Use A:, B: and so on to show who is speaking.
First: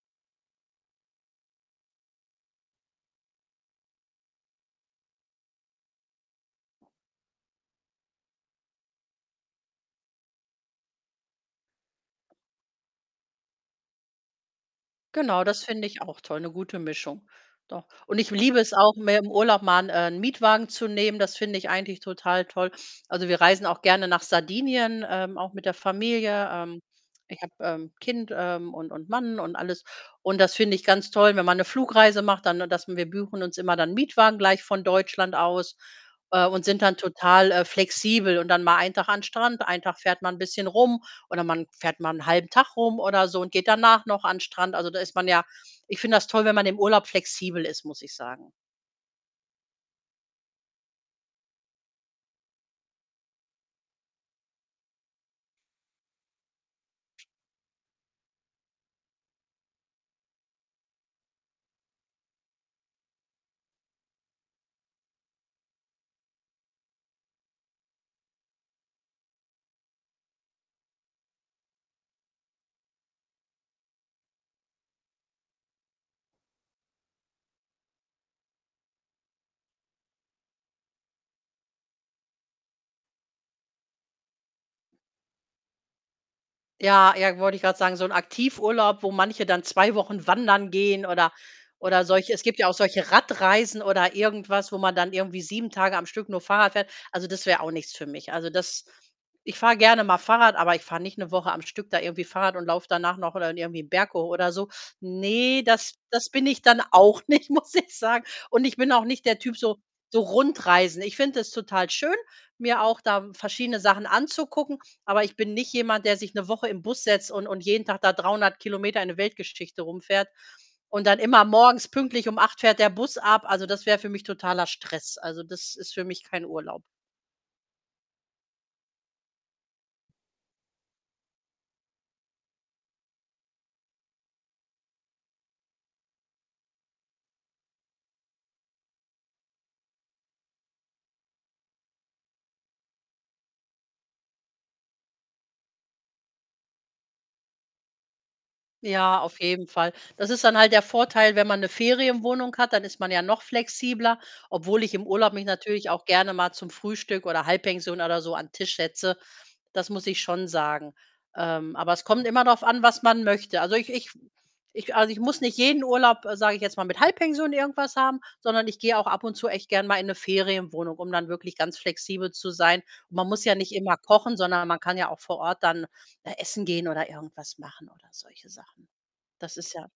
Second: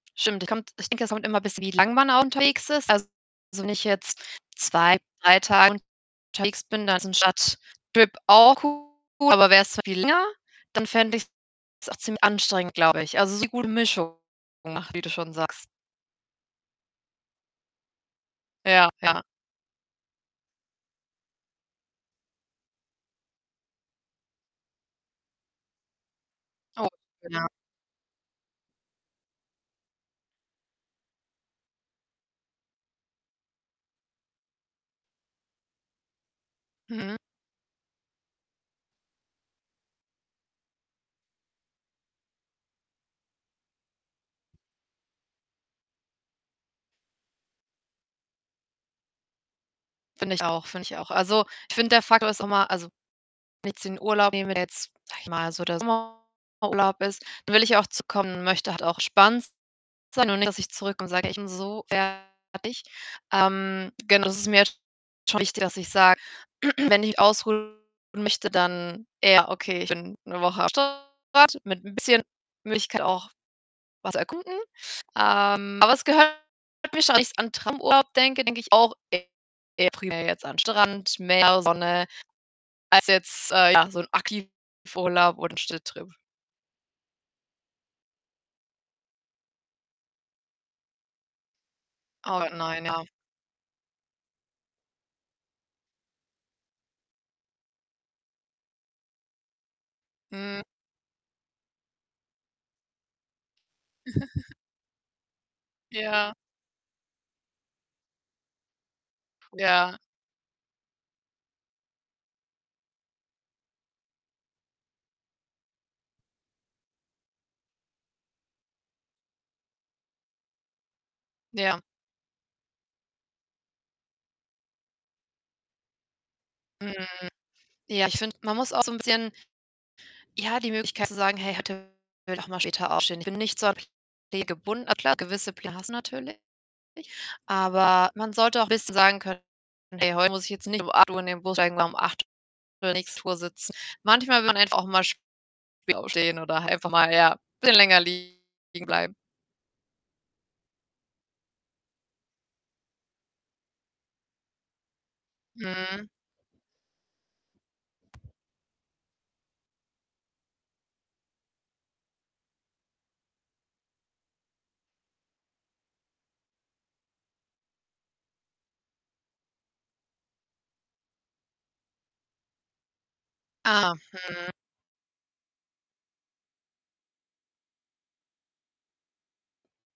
A: Stimmt, ich kommt ich denke, es kommt immer bisschen wie lang man auch unterwegs ist. Also, wenn ich jetzt 2, 3 Tage unterwegs bin, dann ist ein Stadttrip auch cool, aber wär's viel länger, dann fände ich's auch ziemlich anstrengend, glaube ich. Also, so gute Mischung [unintelligible] wie du schon
B: Genau, das
A: sagst.
B: finde ich auch toll, 'ne gute Mischung. Doch. Und ich liebe es
A: Ja,
B: auch, mir
A: ja.
B: im Urlaub mal 'n, äh, Mietwagen zu nehmen. Das finde ich eigentlich total toll. Also, wir reisen auch gerne nach Sardinien, ähm, auch mit der Familie. Ähm,
A: Oh,
B: ich
A: ja.
B: habe, ähm, Kind, ähm, und und Mann und alles. Und das finde ich ganz toll, wenn man 'ne Flugreise macht, dann das wir buchen uns immer dann Mietwagen gleich von Deutschland aus, äh, und sind dann
A: Mhm.
B: total, äh, flexibel, und dann mal ein Tag an Strand, ein Tag fährt man 'n bisschen rum oder man fährt mal 'n halben Tag rum oder so und geht danach noch an Strand. Also, da ist man ja ich finde das toll, wenn man im Urlaub flexibel ist, muss ich sagen.
A: Finde ich auch, finde ich auch. Also, ich finde, der Faktor ist immer also, wenn ich jetzt den Urlaub nehme, der jetzt, sage ich mal so der Sommerurlaub ist, dann will ich ja auch zurückkommen und möchte halt auch entspannt sein und nicht, dass ich zurückkomme und sage: „Ich bin so fertig.“ Ähm, genau das ist mir schon wichtig, dass ich sage, wenn ich ausruhen möchte, dann eher, okay, ich bin 'ne Woche am Strand mit 'n bisschen Möglichkeit auch was zu erkunden. Ähm, aber es gehört [unintelligible] wenn ich an Traumurlaub denke, denke ich auch eher primär jetzt an Strand, Meer, Sonne als jetzt, äh, ja, so 'n Aktivurlaub oder 'n Städtetrip.
B: Ja, ja, wollte ich grad sagen, so 'n Aktivurlaub, wo manche dann 2 Wochen wandern gehen oder oder solche es
A: Oh
B: gibt ja auch
A: nein, ja.
B: solche Radreisen oder irgendwas, wo man dann irgendwie 7 Tage am Stück nur Fahrrad fährt. Also, das wär auch nichts für mich. Also, das ich fahre gerne mal Fahrrad,
A: Mhm.
B: aber ich fahre nicht 'ne Woche am Stück da irgendwie Fahrrad und laufe danach noch oder irgendwie 'n Berg hoch oder so. Ne, das das
A: Ja.
B: bin ich dann auch nicht, muss ich sagen. Und ich bin auch nicht der Typ so
A: Ja.
B: so Rundreisen. Ich finde es total schön, mir auch da verschiedene Sachen anzugucken, aber ich bin nicht jemand, der sich 'ne Woche im Bus setzt und und jeden Tag da 300 Kilometer in 'ne Weltgeschichte rumfährt. Und dann immer
A: Ja.
B: morgens pünktlich um 8:00 fährt der Bus ab. Also, das wär für mich totaler Stress. Also, das ist für mich kein Urlaub.
A: Mhm, ja, ich finde, man muss auch so 'n bisschen ja, die Möglichkeit zu sagen: „Hey, heute will ich auch mal später aufstehen.“ Ich bin nicht so an Pläne gebunden. Klar, gewisse Pläne hast du natürlich, aber man sollte auch 'n bisschen sagen können: „Hey, heute muss ich jetzt nicht um 8:00 in den Bus steigen oder um 8:00 [unintelligible] der nächste Tour sitze." Manchmal will man einfach auch mal später aufstehen oder einfach mal, ja, bisschen länger liegen bleiben.
B: Ja, auf jeden Fall. Das ist dann halt der Vorteil, wenn man 'ne Ferienwohnung hat, dann ist man ja noch flexibler, obwohl ich im Urlaub mich natürlich auch
A: Mhm.
B: gerne mal zum Frühstück oder Halbpension oder so an Tisch setze. Das muss ich schon sagen. Ähm, aber es kommt immer drauf an, was man möchte. Also, ich ich ich also, ich muss nicht jeden Urlaub, sage ich jetzt mal, mit Halbpension irgendwas haben, sondern ich gehe auch ab und zu echt gern mal in 'ne Ferienwohnung, um dann wirklich ganz flexibel zu sein. Man muss ja nicht
A: Ah,
B: immer kochen,
A: mhm.
B: sondern man kann ja auch vor Ort dann, äh, essen gehen oder irgendwas machen oder solche Sachen. Das ist ja